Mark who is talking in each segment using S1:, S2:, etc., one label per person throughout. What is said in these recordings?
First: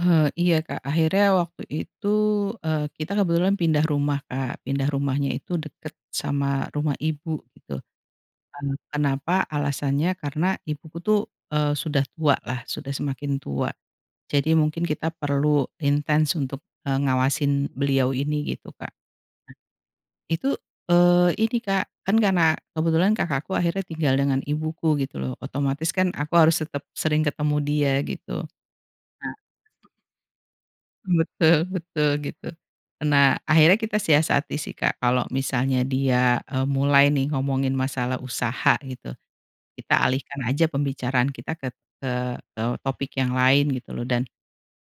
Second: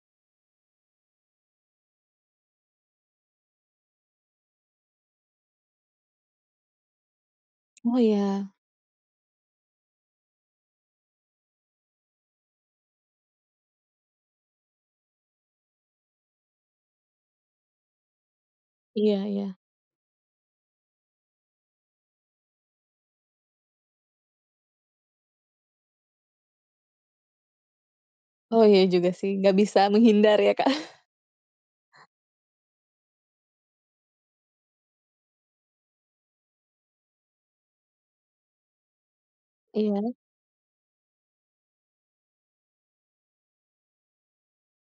S1: Eee, iya Kak, akhirnya waktu itu, eee, kita kebetulan pindah rumah, Kak. Pindah rumahnya itu deket sama rumah ibu gitu.
S2: Oh iya.
S1: Nah, kenapa? Alasannya karena ibuku tuh, eee, sudah tua lah, sudah semakin tua jadi mungkin kita perlu intens untuk, eee, ngawasin beliau ini gitu, Kak.
S2: Iya iya.
S1: Itu, eee ini Kak, kan karena kebetulan Kakakku akhirnya tinggal dengan ibuku gitu loh, otomatis kan aku harus tetep sering ketemu dia gitu.
S2: Oh iya juga sih,
S1: Nah
S2: enggak bisa menghindar ya Kak?
S1: Betul betul, gitu. Nah, akhirnya kita siasati sih Kak kalau misalnya dia, eee, mulai nih ngomongin masalah usaha gitu, kita
S2: Iya.
S1: alihkan aja pembicaraan kita ket eee, eee, topik yang lain gitu loh dan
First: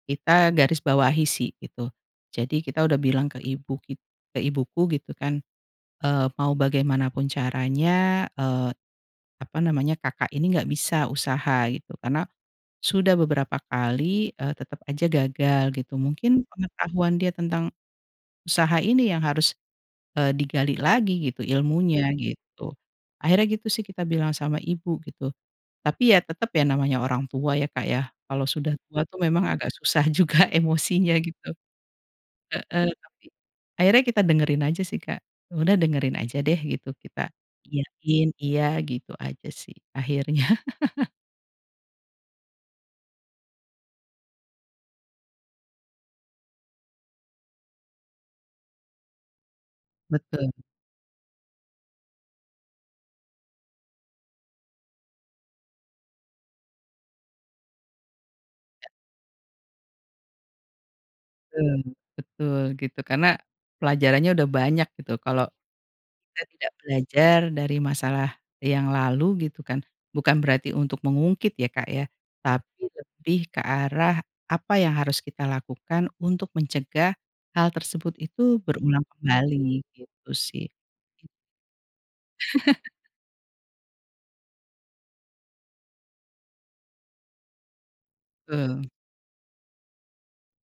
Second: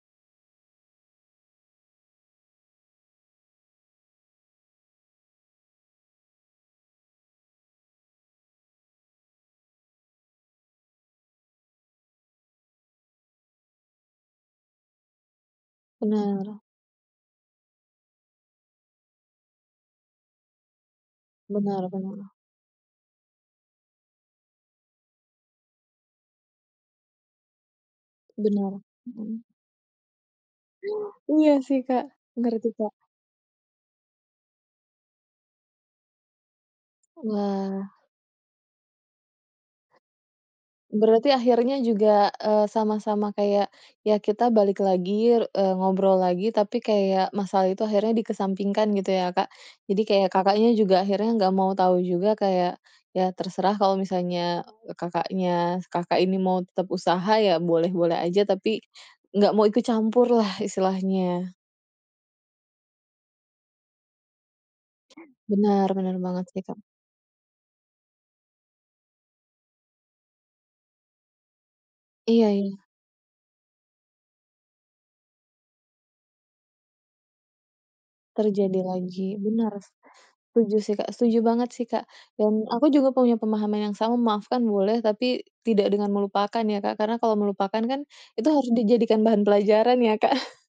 S1: kita garis bawahi sih, gitu. Jadi kita udah bilang ke ibu kit ke ibuku gitu kan, eee, "Mau bagaimanapun caranya, eee, apa namanya, kakak ini nggak bisa usaha gitu, karena sudah beberapa kali, eee, tetep aja gagal gitu, mungkin
S2: Benar.
S1: pengetahuan dia tentang usaha ini yang harus, eee, digali lagi gitu,
S2: Benar
S1: ilmunya
S2: benar.
S1: gitu." Akhirnya gitu sih kita bilang sama ibu gitu, tapi ya tetep ya namanya orang tua ya Kak ya, kalau sudah
S2: Benar.
S1: tua tuh
S2: Mhm.
S1: memang agak susah juga emosinya gitu.
S2: Iya sih Kak, bener itu,
S1: Heeh,
S2: Kak.
S1: tapi akhirnya kita dengerin aja sih Kak, ya udah dengerin aja deh gitu, kita
S2: Wah.
S1: iyain iya gitu aja sih, akhirnya.
S2: Berarti akhirnya juga, eee, sama-sama kayak, ya kita balik lagi r eee, ngobrol lagi tapi kayak masalah itu akhirnya dikesampingkan gitu ya, Kak. Jadi kayak
S1: Betul.
S2: Kakaknya juga akhirnya nggak mau tahu juga kayak, ya terserah kalau misalnya, eee, kakaknya Kakak ini mau tetep usaha ya boleh-boleh aja, tapi
S1: Iya.
S2: enggak mau ikut campur lah istilahnya.
S1: Betul betul gitu, karena pelajarannya udah banyak gitu kalau
S2: Benar bener
S1: kita
S2: banget sih
S1: tidak
S2: Kak.
S1: belajar dari masalah yang lalu gitu kan, bukan berarti untuk mengungkit ya Kak ya,
S2: Iya iya.
S1: tapi lebih ke arah apa yang harus kita lakukan untuk mencegah hal tersebut itu
S2: Terjadi
S1: berulang
S2: lagi, benar,
S1: kembali, gitu sih.
S2: setuju sih Kak, setuju banget sih Kak, dan aku juga punya pemahaman yang sama. Memaafkan boleh, tapi tidak dengan melupakan ya Kak, karena kalau melupakan kan, itu harus
S1: Betul.
S2: dijadikan bahan pelajaran ya, Kak.